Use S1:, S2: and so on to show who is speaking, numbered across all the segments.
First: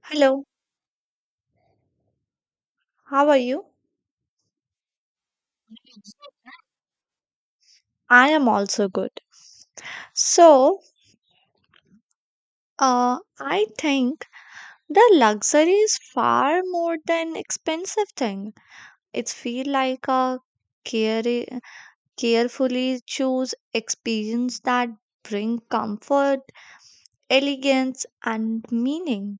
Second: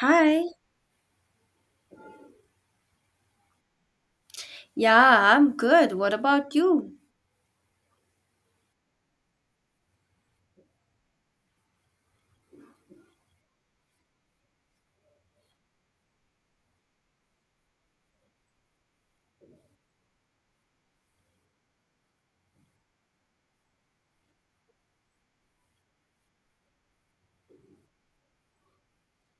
S1: Hi.
S2: Hello, how are you?
S1: Yeah, I'm good. What about you?
S2: I am also good. So, I think the luxury is far more than expensive thing. It's feel like a care carefully choose experience that bring comfort, elegance, and meaning.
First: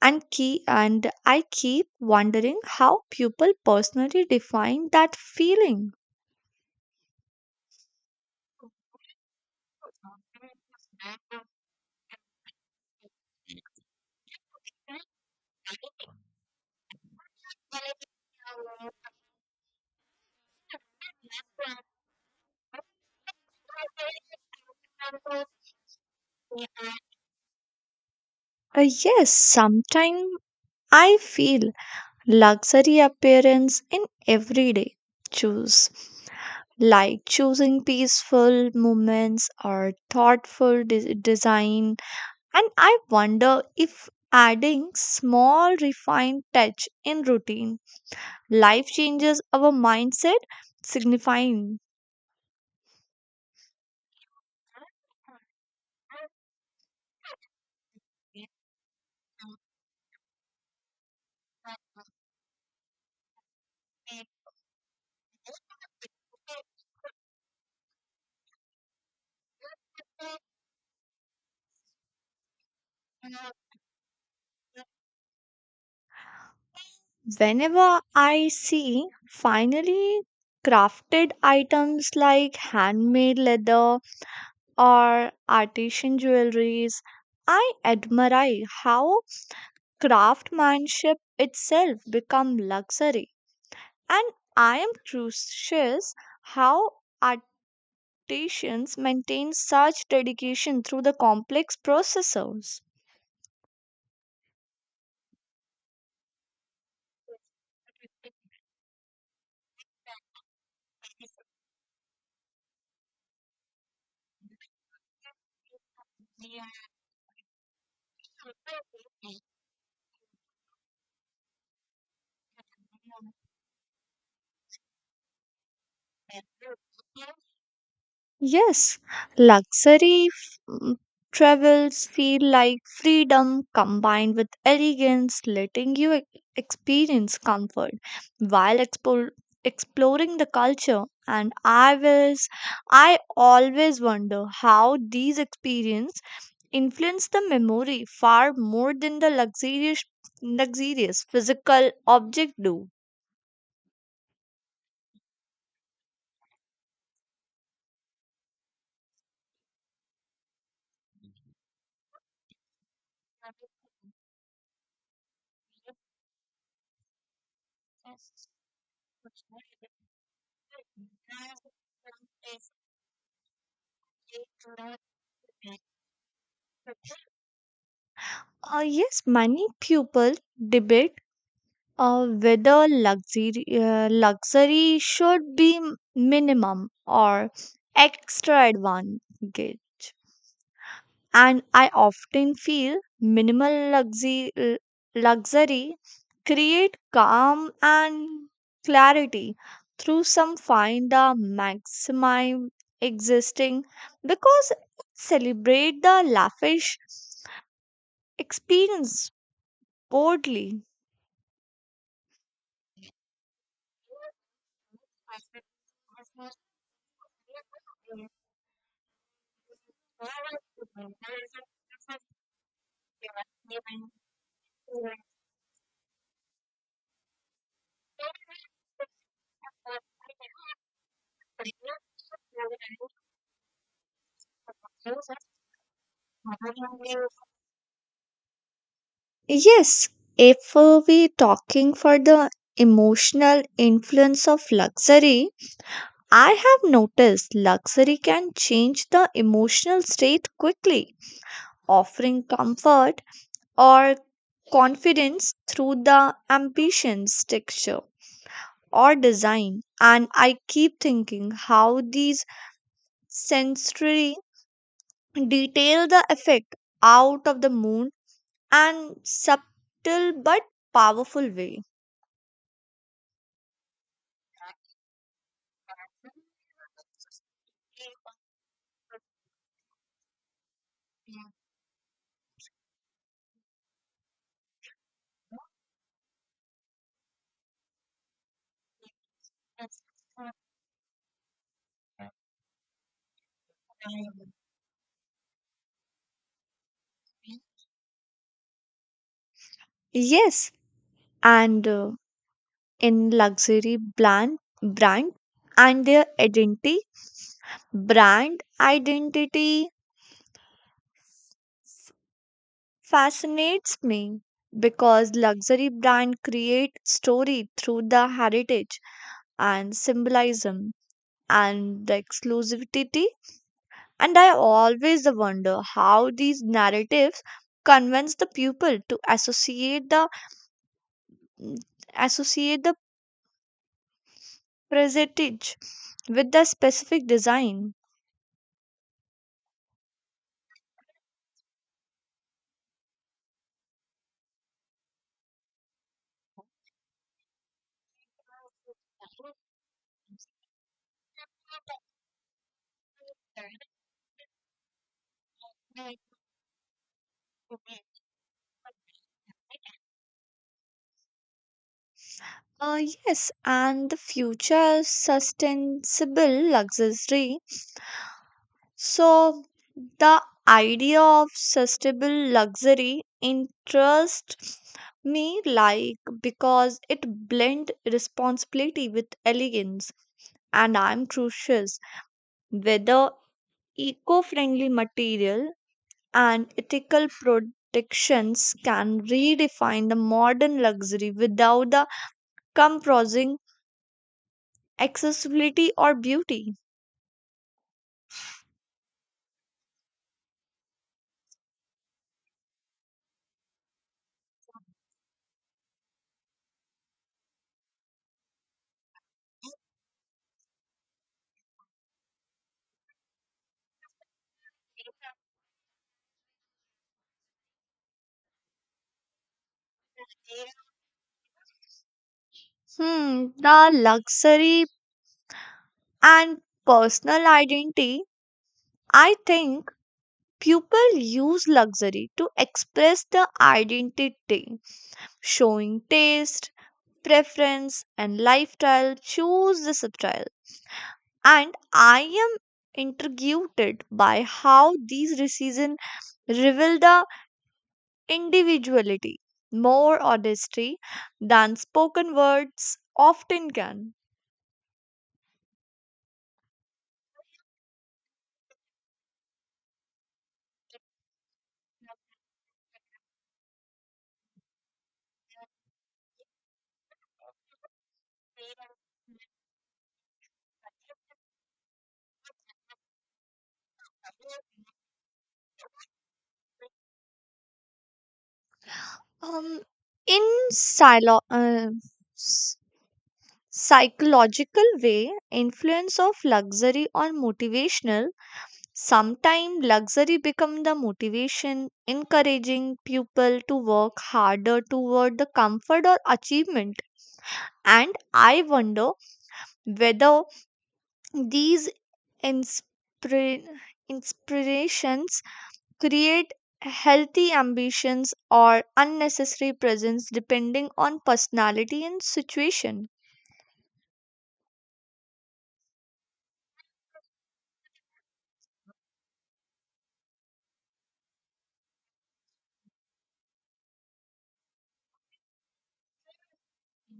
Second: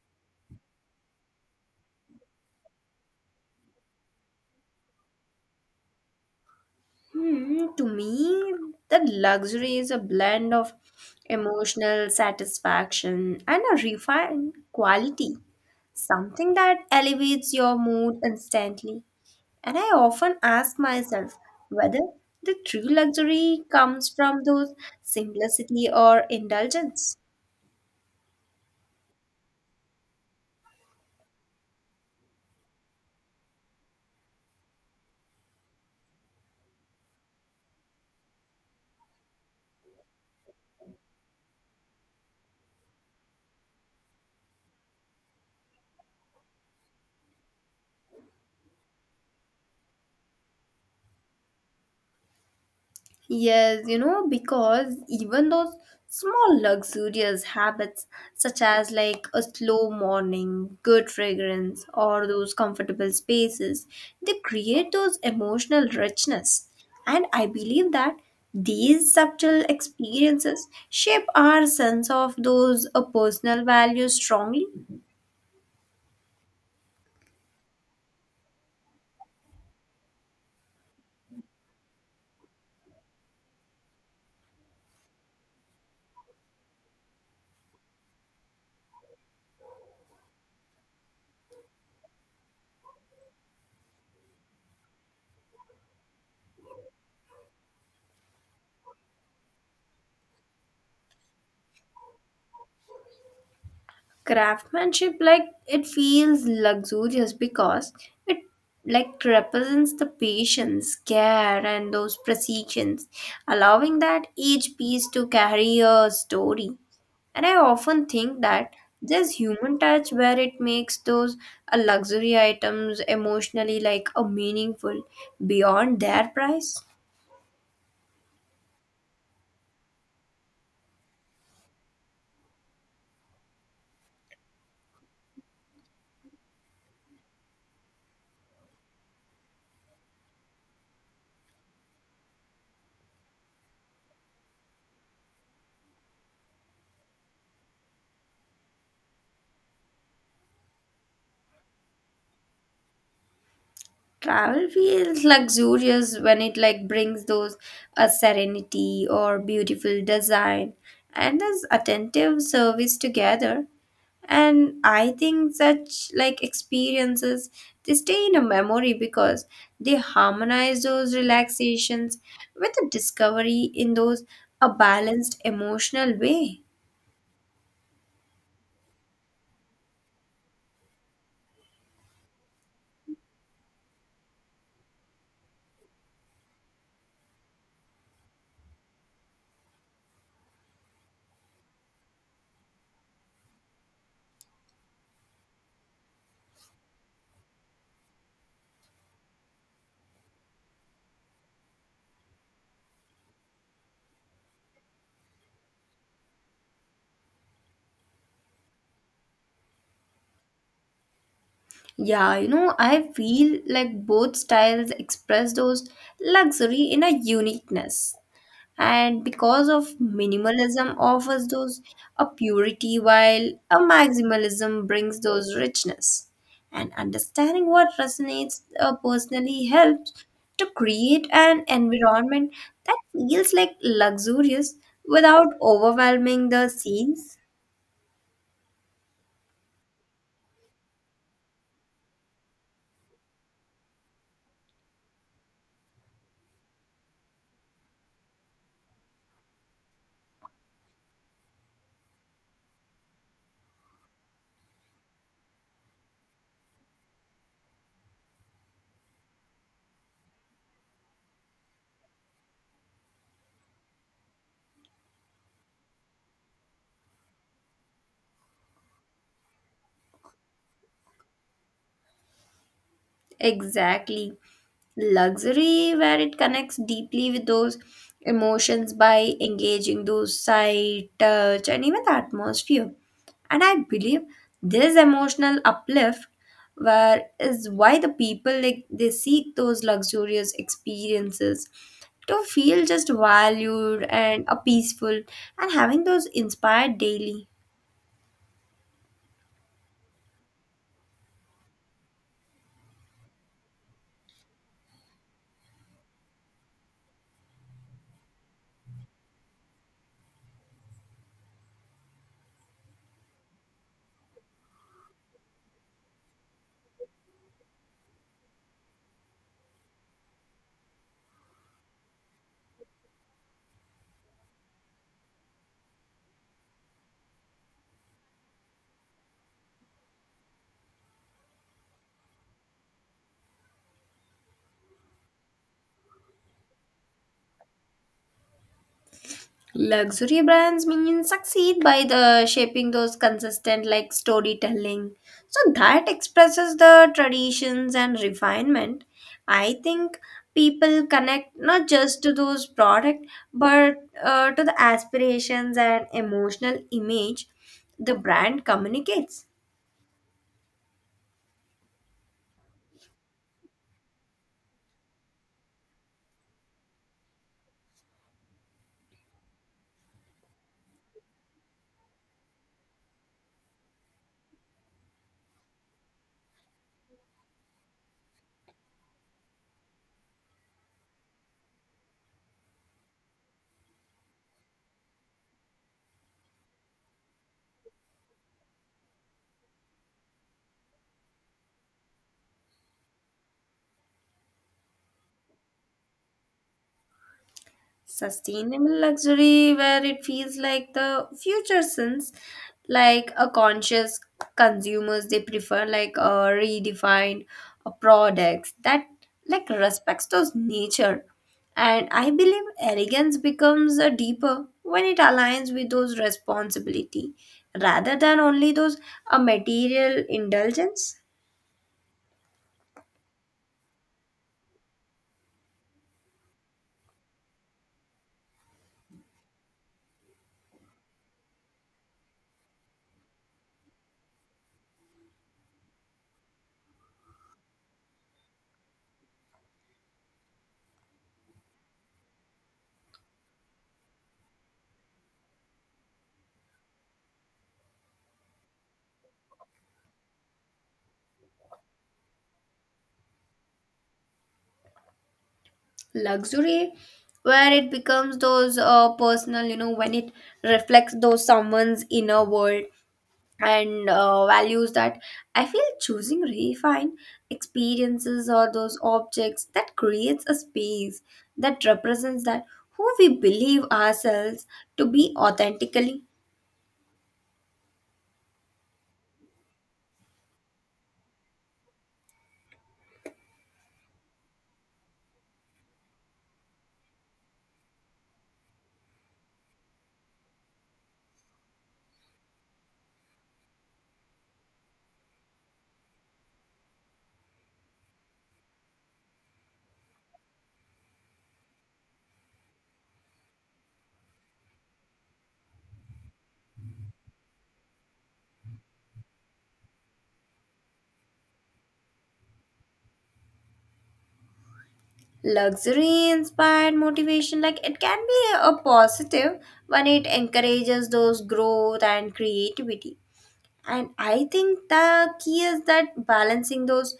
S2: And key and I keep wondering how people personally define that feeling.
S1: Hmm, to me, the luxury is a blend of emotional satisfaction and a refined quality, something that elevates your mood instantly. And I often ask myself whether the true luxury comes from those simplicity or indulgence.
S2: Yes, sometimes I feel luxury appearance in everyday choose like choosing peaceful moments or thoughtful design, and I wonder if adding small refined touch in routine life changes our mindset signifying
S1: Yes, you know, because even those small luxurious habits, such as like a slow morning, good fragrance, or those comfortable spaces, they create those emotional richness. And I believe that these subtle experiences shape our sense of those personal values strongly.
S2: whenever I see finally crafted items like handmade leather or artisan jewelries. I admire how craftsmanship itself become luxury and I am curious how artisans maintain such dedication through the complex processes.
S1: Craftsmanship like it feels luxurious because it like represents the patience care and those precisions, allowing that each piece to carry a story, and I often think that there's human touch where it makes those luxury items emotionally like a meaningful beyond their price.
S2: Yes, luxury f- mm, travels feel like freedom combined with elegance, letting you experience comfort while exploring the culture. And I always wonder how these experiences influence the memory far more than the luxurious physical object do.
S1: Travel feels luxurious when it like brings those a serenity or beautiful design and as attentive service together. And I think such like experiences they stay in a memory because they harmonize those relaxations with a discovery in those a balanced emotional way.
S2: Yes, many people debate whether luxury should be minimum or extra advantage. And I often feel minimal luxury create calm and clarity through some find the maximum existing because celebrate the lavish experience boldly.
S1: Yeah, you know, I feel like both styles express those luxury in a uniqueness. And because of minimalism offers those a purity while a maximalism brings those richness, and understanding what resonates personally helps to create an environment that feels like luxurious without overwhelming the scenes.
S2: Yes, if we talking for the emotional influence of luxury, I have noticed luxury can change the emotional state quickly, offering comfort or confidence through the ambitions texture or design. And I keep thinking how these sensory detail the effect out of the moon and subtle but powerful way.
S1: Exactly. Luxury, where it connects deeply with those emotions by engaging those sight, touch, and even the atmosphere. And I believe this emotional uplift where is why the people like they seek those luxurious experiences to feel just valued and a peaceful and having those inspired daily.
S2: Yes, and in luxury brand and their identity brand identity fascinates me because luxury brand create story through the heritage and symbolism and the exclusivity, and I always wonder how these narratives convince the people to associate the prestige with the specific design.
S1: Luxury brands mean succeed by the shaping those consistent like storytelling. So that expresses the traditions and refinement. I think people connect not just to those product but to the aspirations and emotional image the brand communicates.
S2: Yes, and the future sustainable luxury. So, the idea of sustainable luxury interests me like because it blends responsibility with elegance and I'm curious whether eco-friendly material and ethical protections can redefine the modern luxury without the compromising accessibility or beauty.
S1: Sustainable luxury, where it feels like the future sense, like a conscious consumers, they prefer like a redefined products that like respects those nature. And I believe elegance becomes a deeper when it aligns with those responsibility rather than only those a material indulgence.
S2: The luxury and personal identity. I think people use luxury to express the identity, showing taste, preference, and lifestyle. Choose the substyle. And I am intrigued by how these decisions reveal the individuality more honesty than spoken words often can.
S1: Luxury where it becomes those personal, you know, when it reflects those someone's inner world and values, that I feel choosing refined experiences or those objects that creates a space that represents that who we believe ourselves to be authentically.
S2: Um, in silo- uh, s- psychological way, influence of luxury or motivational. Sometimes luxury become the motivation, encouraging people to work harder toward the comfort or achievement. And I wonder whether these inspira- inspirations create healthy ambitions or unnecessary presence depending on personality and situation.
S1: Luxury inspired motivation like it can be a positive when it encourages those growth and creativity. And I think the key is that balancing those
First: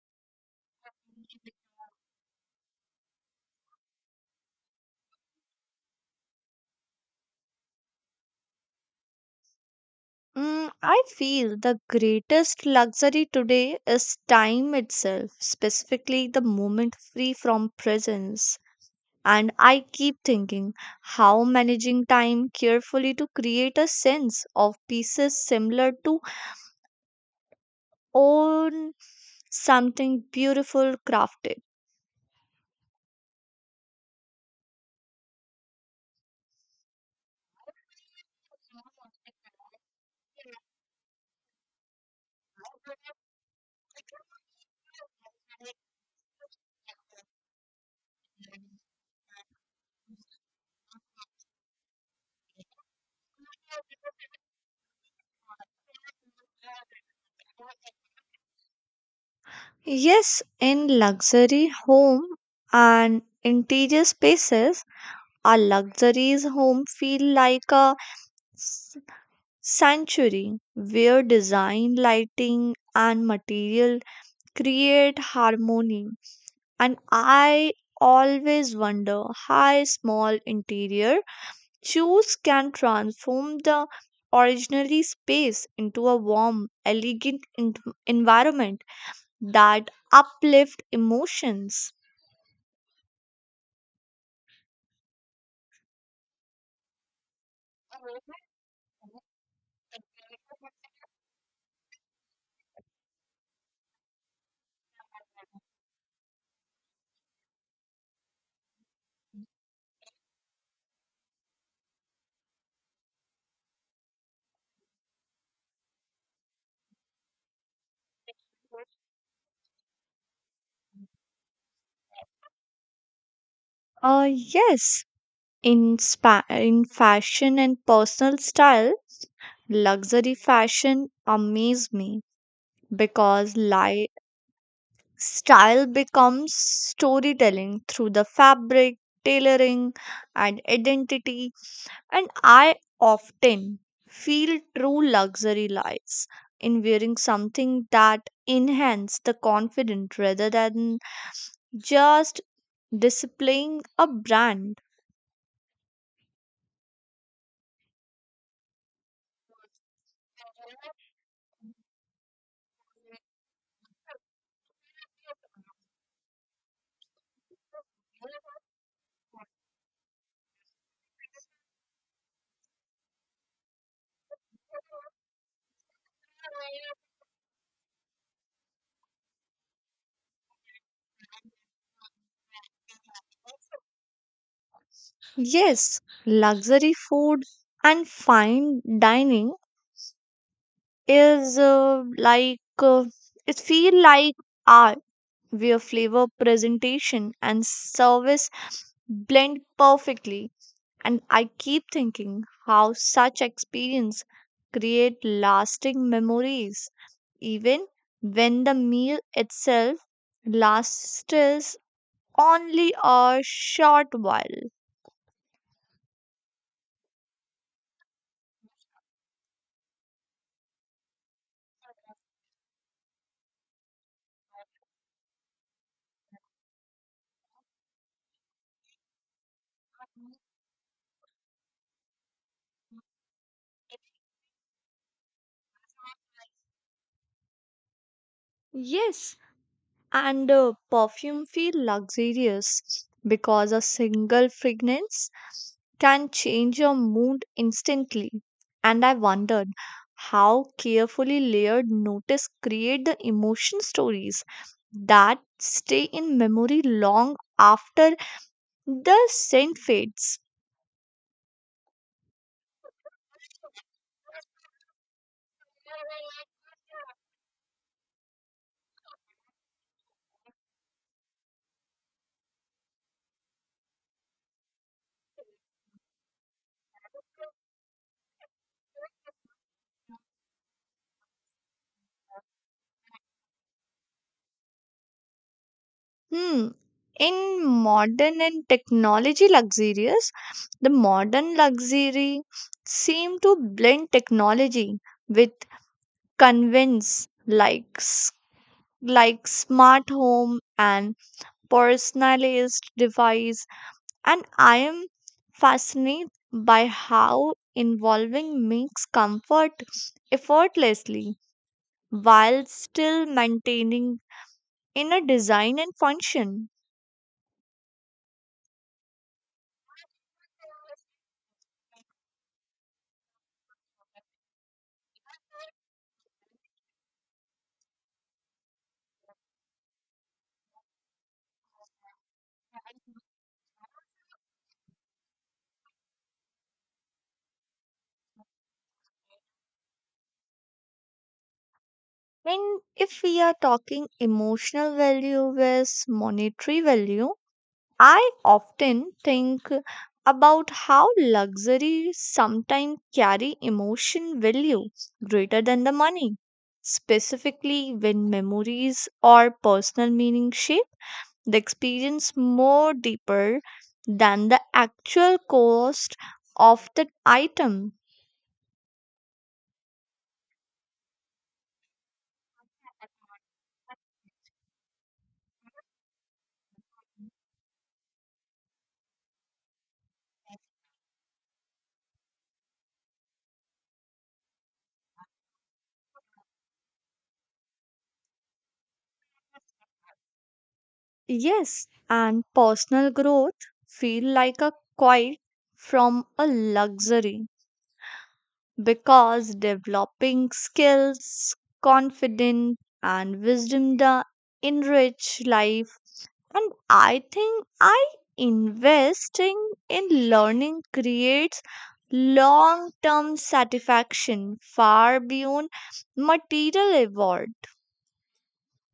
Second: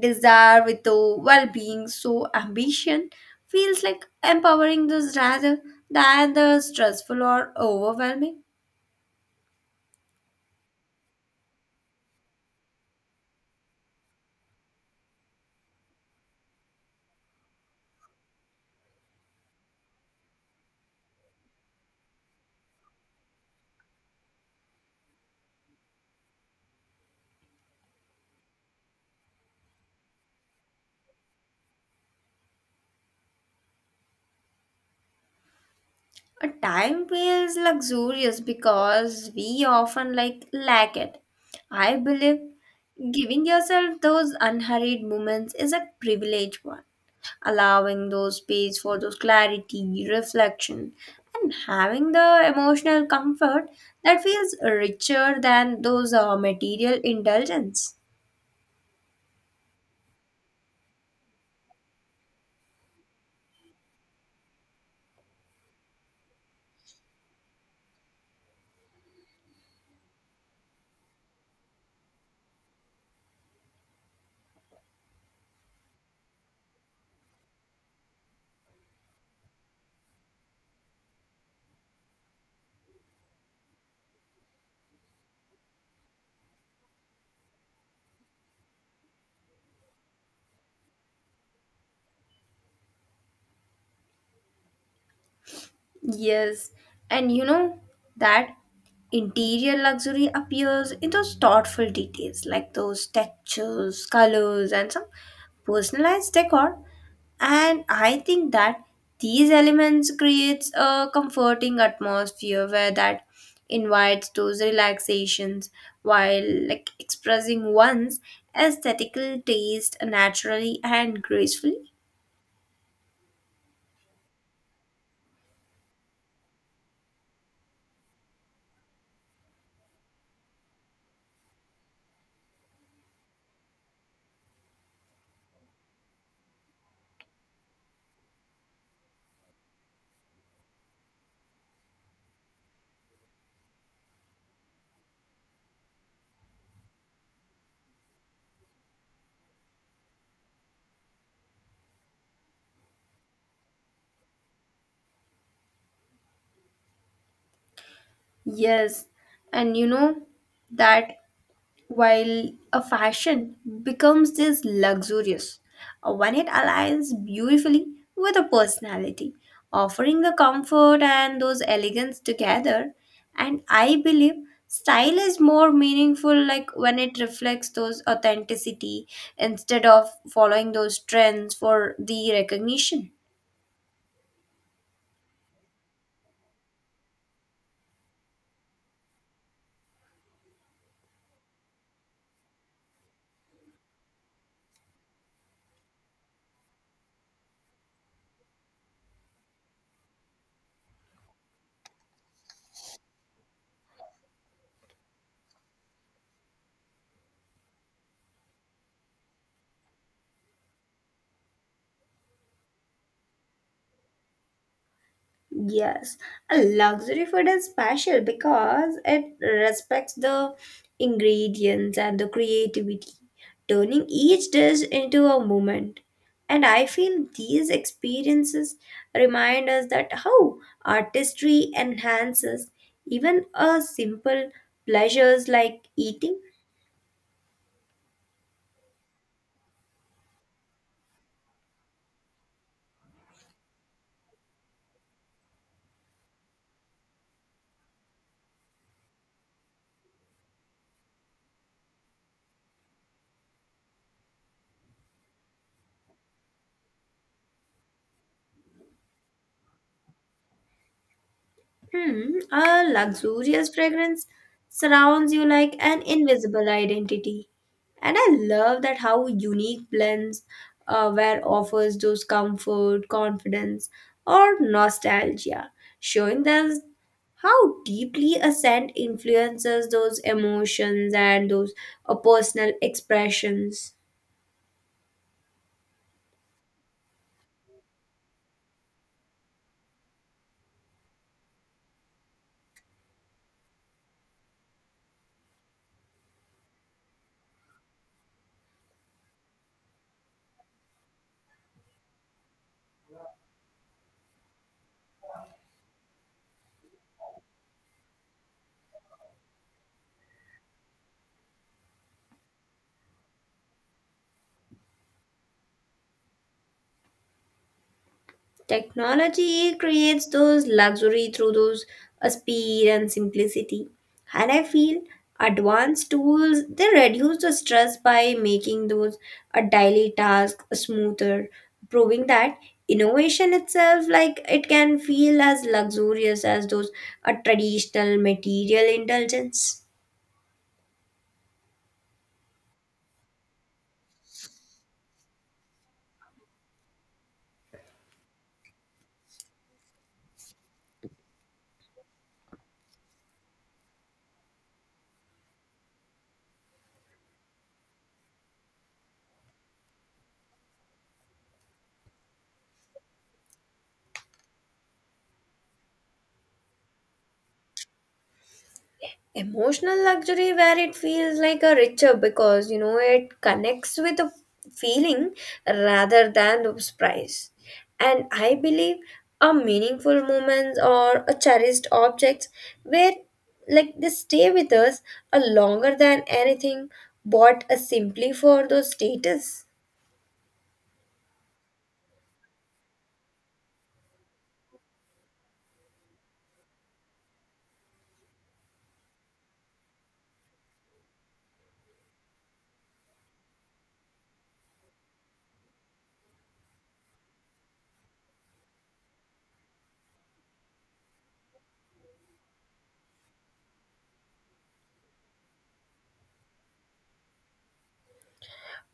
S1: desire with the well being, so ambition feels like empowering those rather than the stressful or overwhelming.
S2: I feel the greatest luxury today is time itself, specifically the moment free from presence. And I keep thinking how managing time carefully to create a sense of pieces similar to own something beautiful crafted.
S1: A time feels luxurious because we often like lack it. I believe giving yourself those unhurried moments is a privileged one, allowing those space for those clarity, reflection, and having the emotional comfort that feels richer than those material indulgence.
S2: Yes, in luxury home and interior spaces, a luxury's home feel like a s- sanctuary where design, lighting, and material create harmony. And I always wonder how small interior choose can transform the originally space into a warm, elegant environment that uplift emotions.
S1: Yes, and you know that interior luxury appears in those thoughtful details like those textures, colors, and some personalized decor, and I think that these elements creates a comforting atmosphere where that invites those relaxations while like expressing one's aesthetical taste naturally and gracefully.
S2: Yes, in fashion and personal style, luxury fashion amaze me because style becomes storytelling through the fabric, tailoring, and identity. And I often feel true luxury lies in wearing something that enhance the confidence rather than just displaying a brand.
S1: Yes, and you know that while a fashion becomes this luxurious when it aligns beautifully with a personality, offering the comfort and those elegance together, and I believe style is more meaningful like when it reflects those authenticity instead of following those trends for the recognition.
S2: Yes, luxury food and fine dining is like it feel like art where flavor presentation and service blend perfectly, and I keep thinking how such experience create lasting memories even when the meal itself lasts only a short while.
S1: Yes, a luxury food is special because it respects the ingredients and the creativity, turning each dish into a moment. And I feel these experiences remind us that how artistry enhances even a simple pleasures like eating.
S2: Yes, and perfume feel luxurious because a single fragrance can change your mood instantly, and I wondered how carefully layered notice create the emotion stories that stay in memory long after the scent fades.
S1: Hmm, a luxurious fragrance surrounds you like an invisible identity. And I love that how unique blends where offers those comfort, confidence, or nostalgia, showing us how deeply a scent influences those emotions and those personal expressions.
S2: hmm in modern and technology luxurious, the modern luxury seem to blend technology with convince like s- like smart home and personalized device, and I am fascinated by how involving makes comfort effortlessly while still maintaining inner design and function.
S1: Technology creates those luxury through those speed and simplicity. And I feel advanced tools they reduce the stress by making those a daily task smoother, proving that innovation itself like it can feel as luxurious as those a traditional material indulgence.
S2: And if we are talking emotional value versus monetary value, I often think about how luxury sometimes carry emotion value greater than the money, specifically when memories or personal meaning shape the experience more deeper than the actual cost of the item.
S1: Emotional luxury, where it feels like a richer because you know it connects with a feeling rather than the price. And I believe a meaningful moments or a cherished objects where like they stay with us a longer than anything bought a simply for those status.
S2: Yes, and personal growth feel like a quiet from a luxury because developing skills, confidence, and wisdom da enrich life. And I think I investing in learning creates long-term satisfaction far beyond material reward.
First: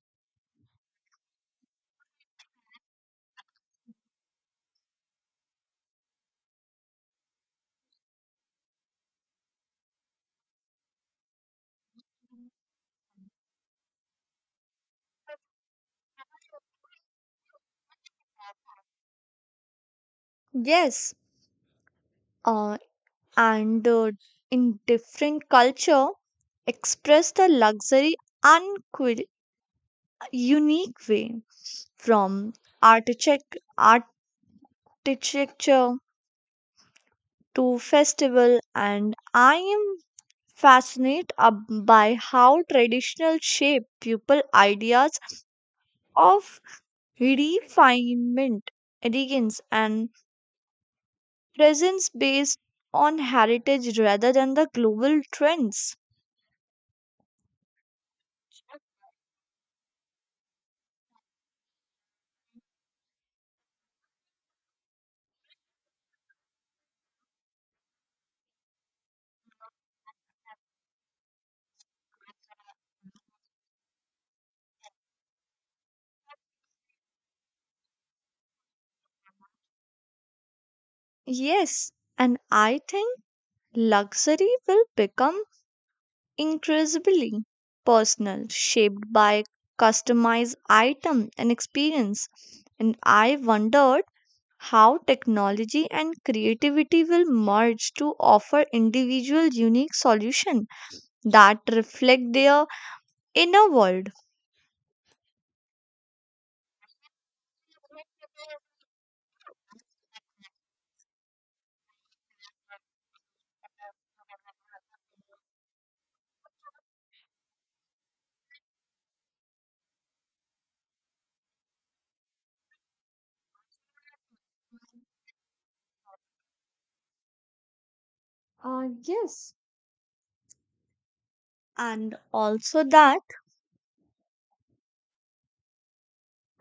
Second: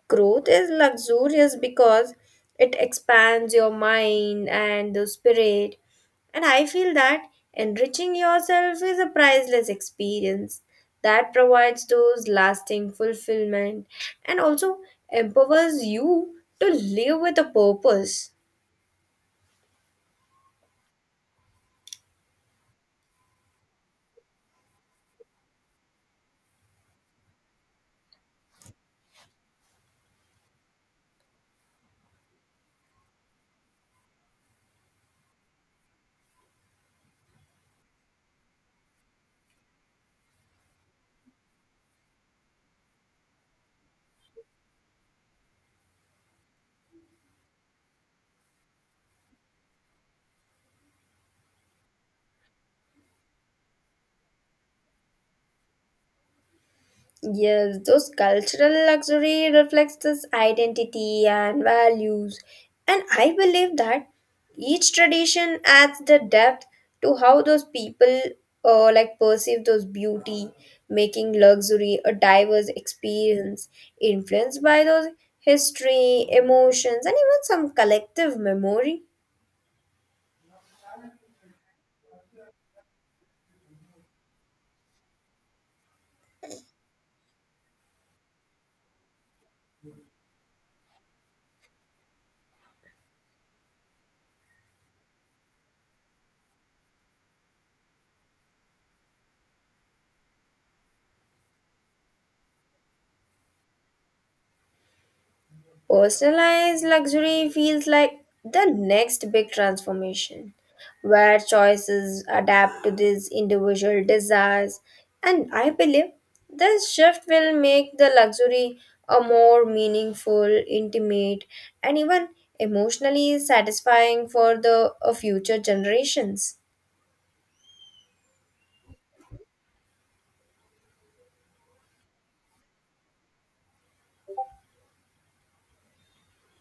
S1: Growth is luxurious because it expands your mind and the spirit. And I feel that enriching yourself is a priceless experience that provides those lasting fulfillment and also empowers you to live with a purpose.
S2: Yes, uh, and in different culture, express the luxury unquil- unique way from architect architecture to festival, and I am fascinated by how traditional shape people ideas of refinement, elegance and presence based on heritage rather than the global trends.
S1: Yes, those cultural luxury reflects this identity and values. And I believe that each tradition adds the depth to how those people like perceive those beauty, making luxury a diverse experience influenced by those history, emotions, and even some collective memory.
S2: Yes, and I think luxury will become increasingly personal, shaped by customized item and experience. And I wonder how technology and creativity will merge to offer individual unique solution that reflect their inner world.
S1: Personalized luxury feels like the next big transformation, where choices adapt to these individual desires. And I believe this shift will make the luxury a more meaningful, intimate, and even emotionally satisfying for the future generations.
S2: Yes, and also that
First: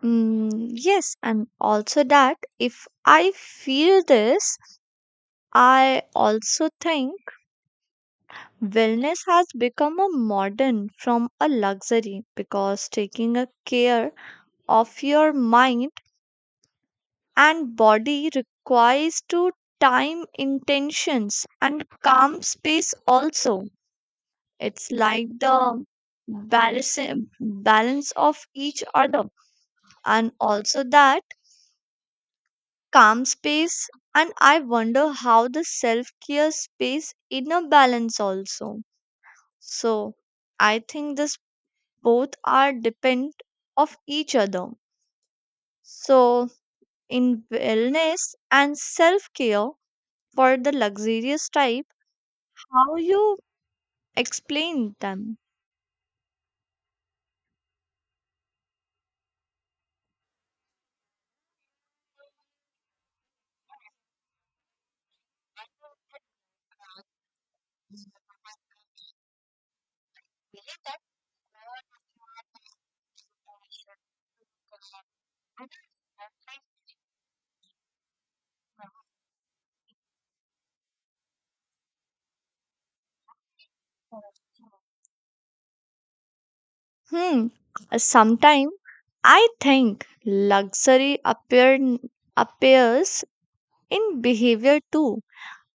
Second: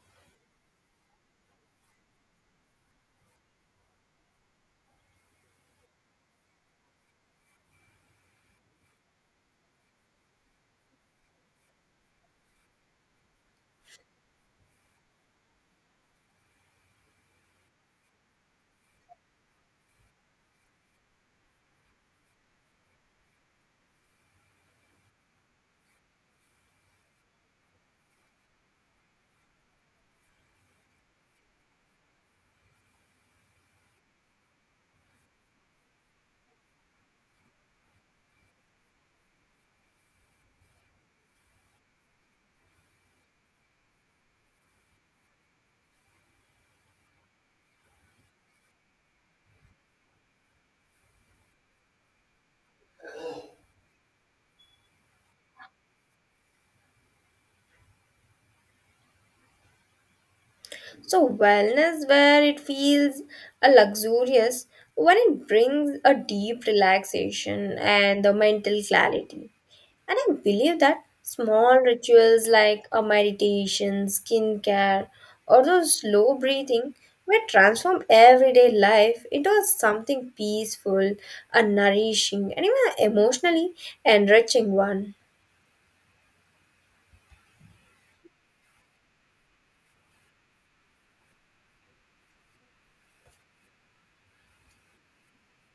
S2: yes and also that if I feel this I also think wellness has become a modern from a luxury because taking a care of your mind and body requires to time intentions and calm space, also it's like the balance balance of each other, and also that calm space, and I wonder how the self care space inner balance also, so I think this both are depend of each other, so in wellness and self care for the luxurious type, how you explain them.
S1: So, wellness, where it feels a luxurious, when it brings a deep relaxation and the mental clarity. And I believe that small rituals like a meditation, skincare, or those slow breathing may transform everyday life into something peaceful and nourishing and even emotionally enriching one.
S2: Hmm. Sometimes I think luxury appears in behavior too,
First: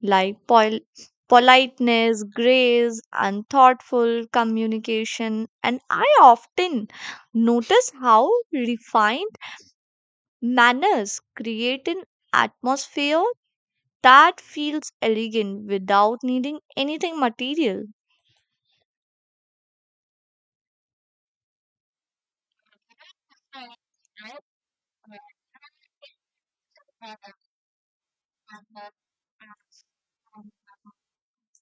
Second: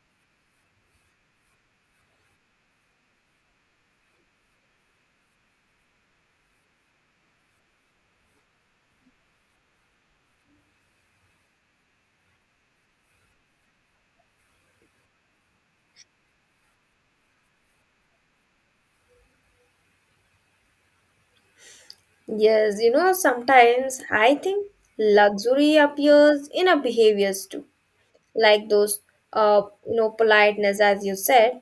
S2: like politeness, grace, and thoughtful communication. And I often notice how refined manners create an atmosphere that feels elegant without needing anything material.
S1: Yes, you know, sometimes I think luxury appears in our behaviors too, like those uh you know politeness as you said,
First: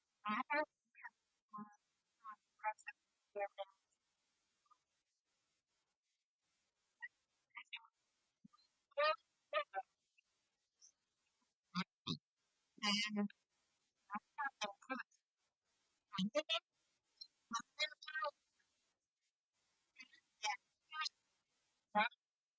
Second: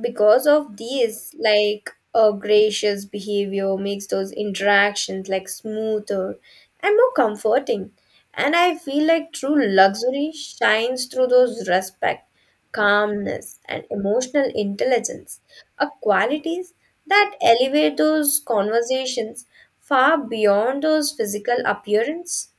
S1: because of these like a gracious behavior makes those interactions like smoother and more comforting, and I feel like true luxury shines through those respect, calmness, and emotional intelligence, are qualities that elevate those conversations far beyond those physical appearance.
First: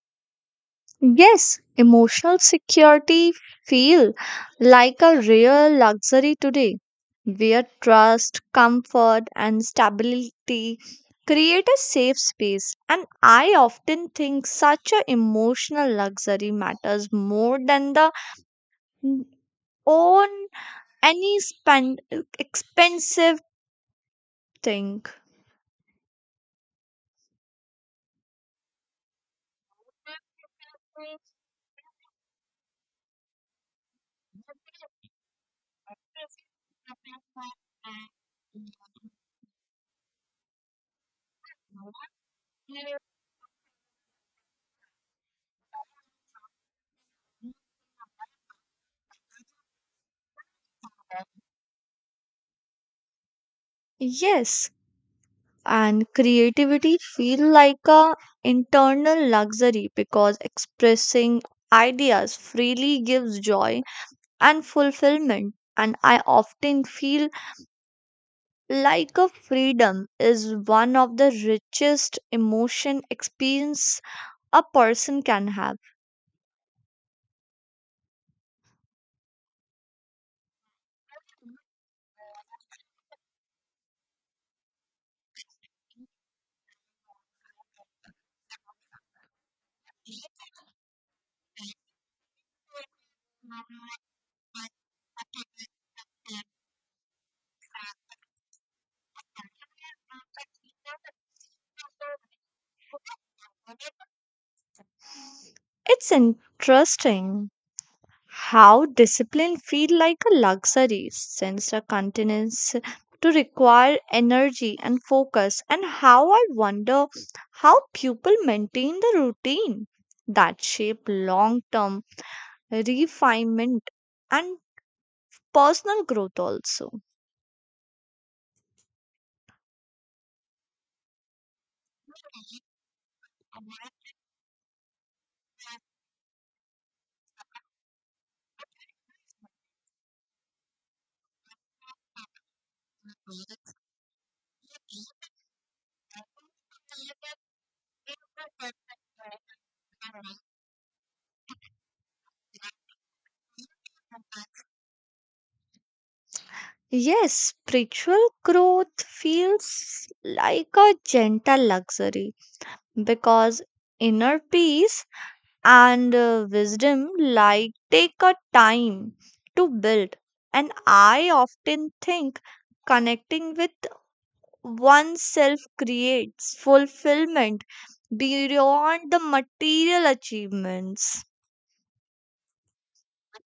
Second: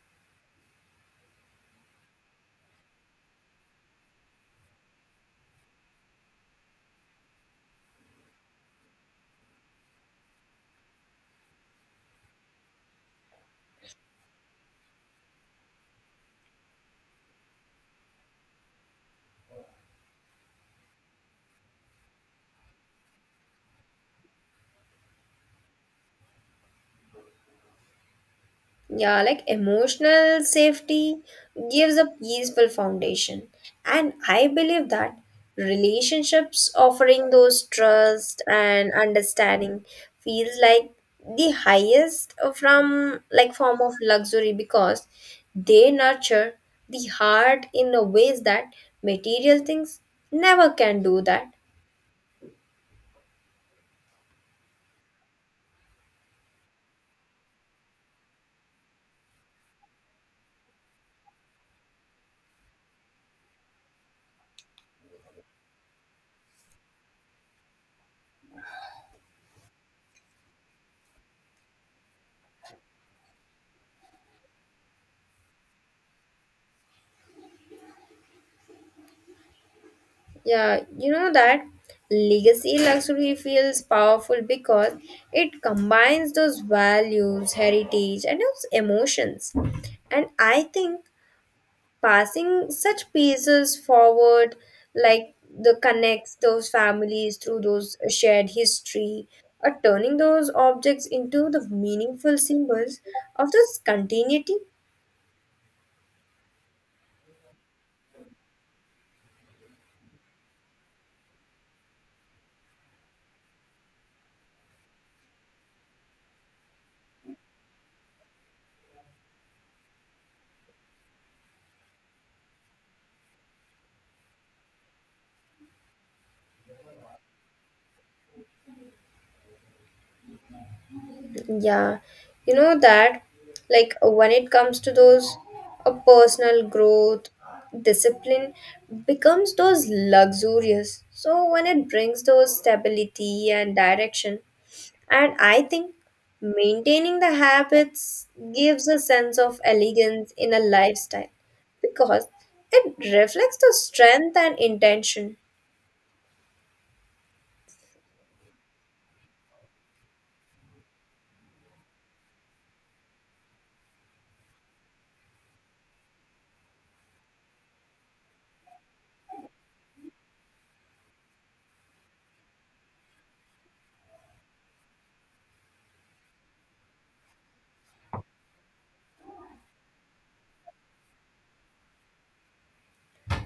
S2: Yes, emotional security feel like a real luxury today, where trust, comfort, and stability create a safe space. And I often think such a emotional luxury matters more than the own any spend expensive thing.
S1: Yeah, like emotional safety gives a peaceful foundation. And I believe that relationships offering those trust and understanding feels like the highest from like form of luxury because they nurture the heart in a ways that material things never can do that.
S2: Yes. And creativity feel like a internal luxury because expressing ideas freely gives joy and fulfillment, and I often feel like a freedom is one of the richest emotion experience a person can have.
S1: Yeah, you know that legacy luxury feels powerful because it combines those values, heritage, and those emotions. And I think passing such pieces forward, like the connects those families through those shared history, or turning those objects into the meaningful symbols of this continuity.
S2: It's interesting how discipline feel like a luxury since a continuance to require energy and focus, and how I wonder how people maintain the routine that shape long term refinement and personal growth also.
S1: Yeah, you know that, like when it comes to those a personal growth, discipline becomes those luxurious. So when it brings those stability and direction, and I think maintaining the habits gives a sense of elegance in a lifestyle because it reflects the strength and intention.
S2: Yes, spiritual growth feels like a gentle luxury because inner peace and wisdom like take a time to build, and I often think connecting with oneself creates fulfillment beyond the material achievements.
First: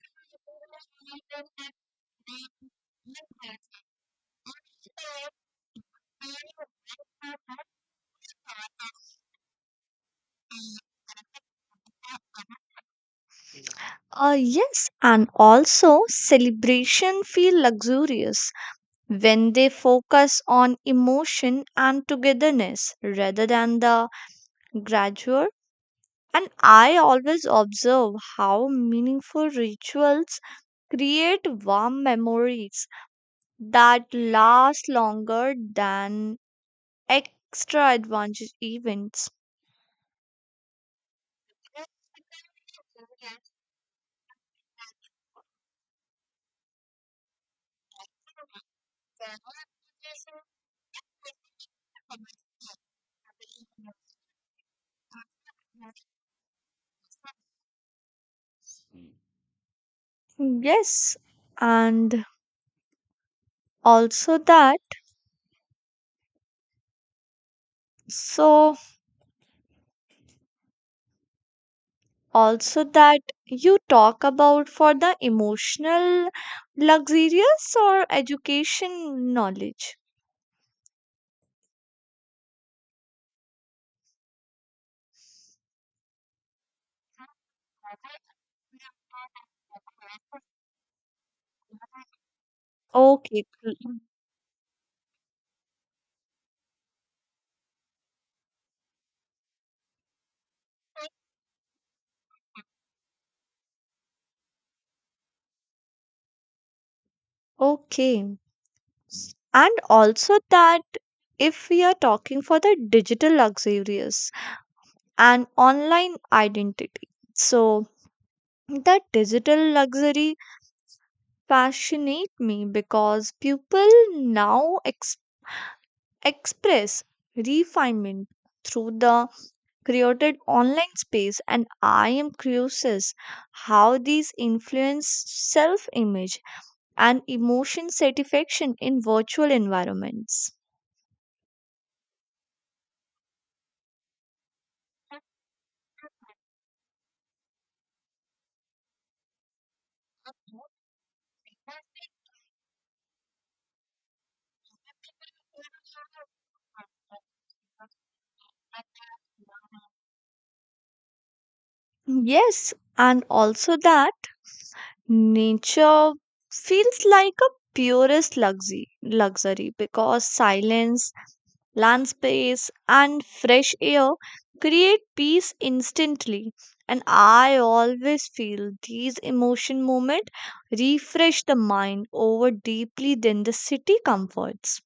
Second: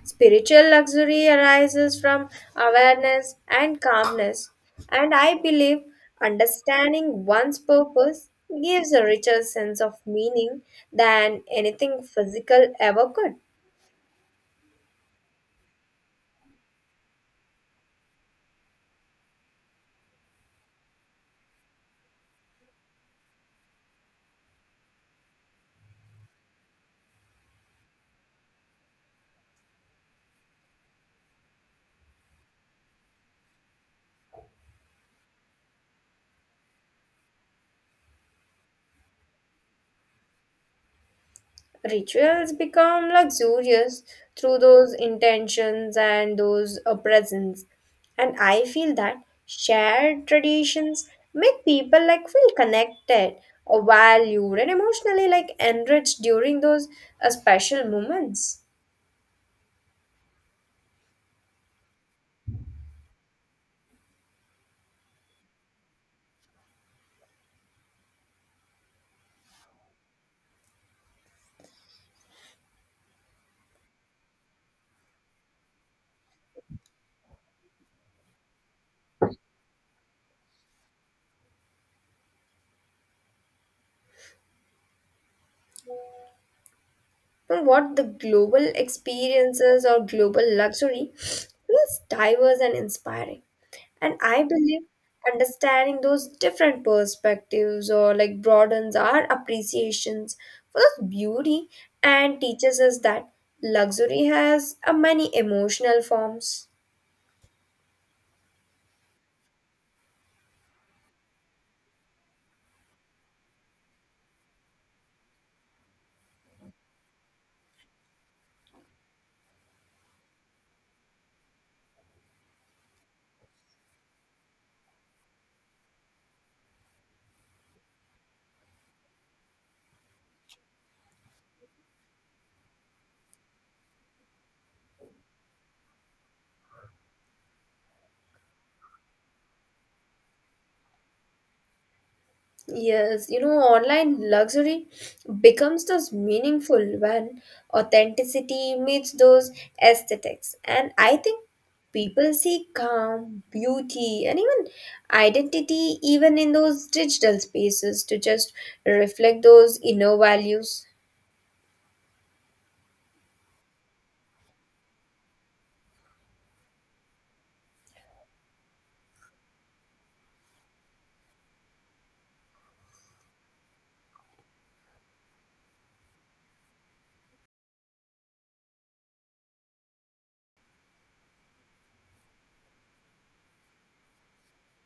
S1: Spiritual luxury arises from awareness and calmness, and I believe understanding one's purpose gives a richer sense of meaning than anything physical ever could.
S2: Yes, and also celebration feel luxurious when they focus on emotion and togetherness rather than the gradual. And I always observe how meaningful rituals create warm memories that last longer than extra advantage events.
S1: Rituals become luxurious through those intentions and those presence. And I feel that shared traditions make people like feel connected, valued, and emotionally like enriched during those special moments.
S2: Yes, and also that so also that you talk about for the emotional luxurious or education knowledge.
S1: But what the global experiences or global luxury feels diverse and inspiring.
S2: Okay, cool.
S1: And I believe understanding those different perspectives or like broadens our appreciations for this beauty and teaches us that luxury has a many emotional forms.
S2: Okay. And also that if we are talking for the digital luxurious and online identity, so the digital luxury fascinate me because people now express refinement through the created online space, and I am curious how these influence self image and emotion satisfaction in virtual environments.
S1: Yes, you know, online luxury becomes those meaningful when authenticity meets those aesthetics. And I think people see calm, beauty, and even identity even in those digital spaces to just reflect those inner values.
S2: Yes, and also that nature feels like a purest luxury because silence, land space, and fresh air create peace instantly. And I always feel these emotion moments refresh the mind over deeply than the city comforts.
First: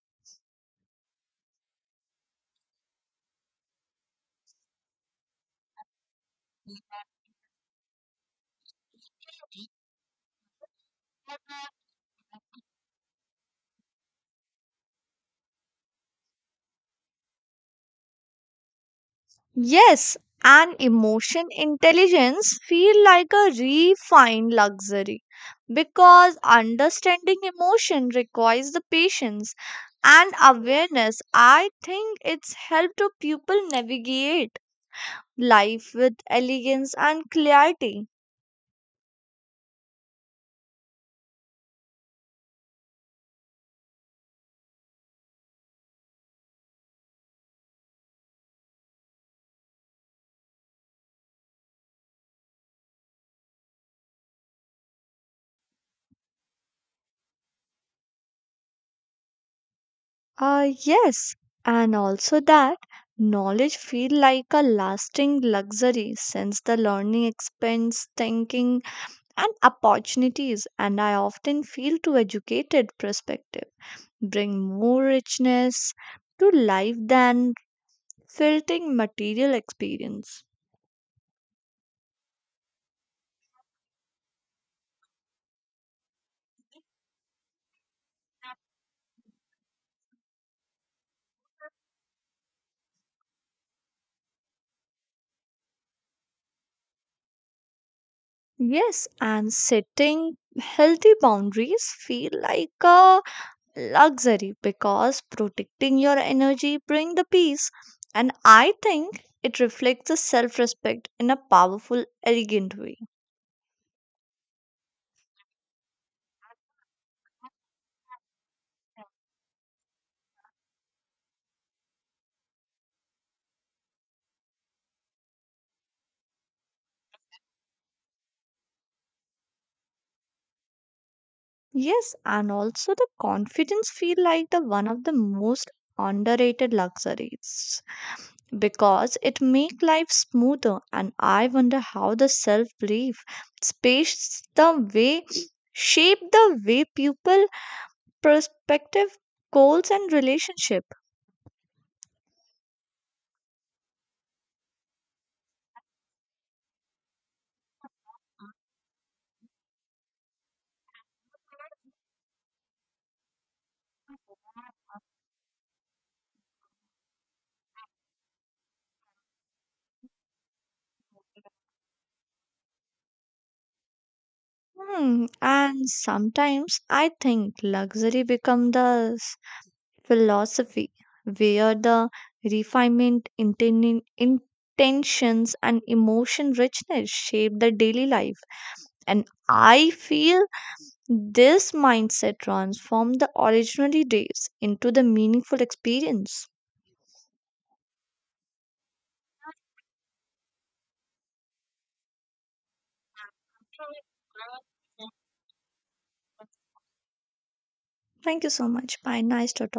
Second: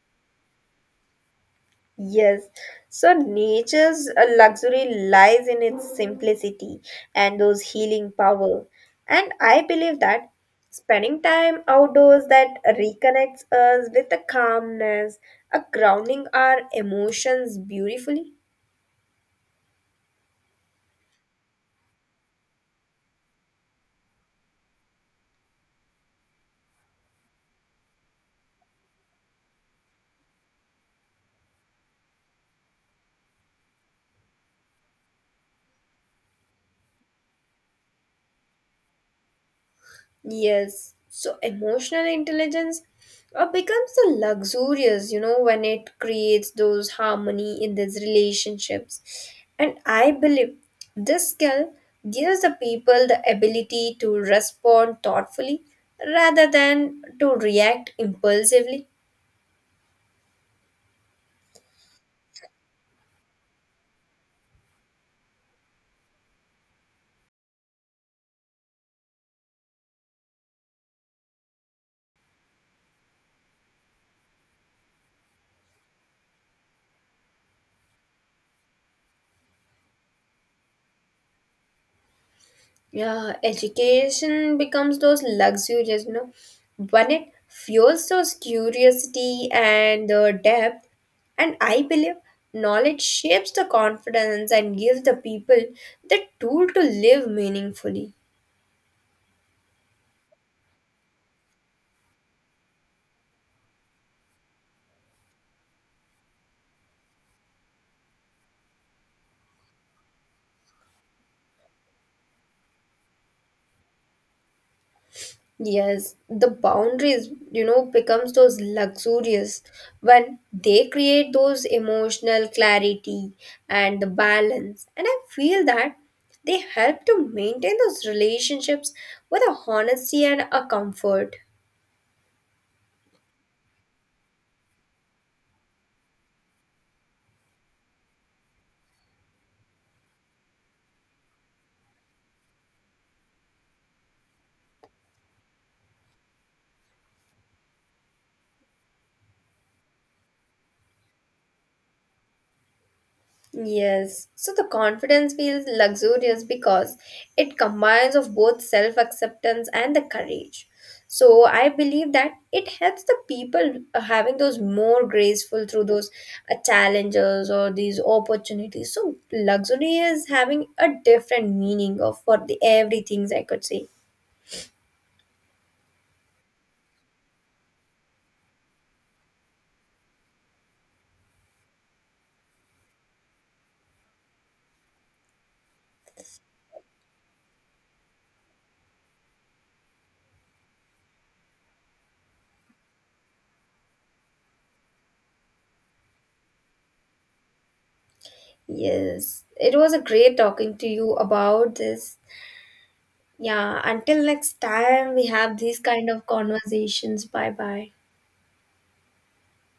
S1: Yes, so nature's luxury lies in its simplicity and those healing power. And I believe that spending time outdoors that reconnects us with a calmness, a grounding our emotions beautifully.
S2: Yes, and emotion intelligence feel like a refined luxury because understanding emotion requires the patience and awareness. I think it's helped to people navigate life with elegance and clarity.
S1: Yes, so emotional intelligence becomes a luxurious, you know, when it creates those harmony in these relationships. And I believe this skill gives the people the ability to respond thoughtfully rather than to react impulsively.
S2: Yes, and also that knowledge feel like a lasting luxury since the learning expands thinking and opportunities, and I often feel to educated perspective bring more richness to life than filtering material experience.
S1: Yeah, education becomes those luxuries, you know. When it fuels those curiosity and the depth, and I believe knowledge shapes the confidence and gives the people the tool to live meaningfully.
S2: Yes, and setting healthy boundaries feel like a luxury because protecting your energy bring the peace, and I think it reflects the self respect in a powerful elegant way.
S1: Yes, the boundaries, you know, becomes those luxurious when they create those emotional clarity and the balance. And I feel that they help to maintain those relationships with a honesty and a comfort.
S2: Yes, and also the confidence feel like the one of the most underrated luxuries because it make life smoother, and I wonder how the self belief space the way shape the way people perspective goals and relationship.
S1: Yes. So the confidence feels luxurious because it combines of both self-acceptance and the courage. So I believe that it helps the people having those more graceful through those challenges or these opportunities. So luxury is having a different meaning of for the everything's I could say.
S2: Hmm. And sometimes I think luxury become the philosophy, where the refinement, intentions, and emotion richness shape the daily life. And I feel this mindset transformed the ordinary days into the meaningful experience.
S1: Yes. It was a great talking to you about this. Yeah, until next time we have these kind of conversations. Bye bye.
S2: Thank you so much. Bye. Nice to talk.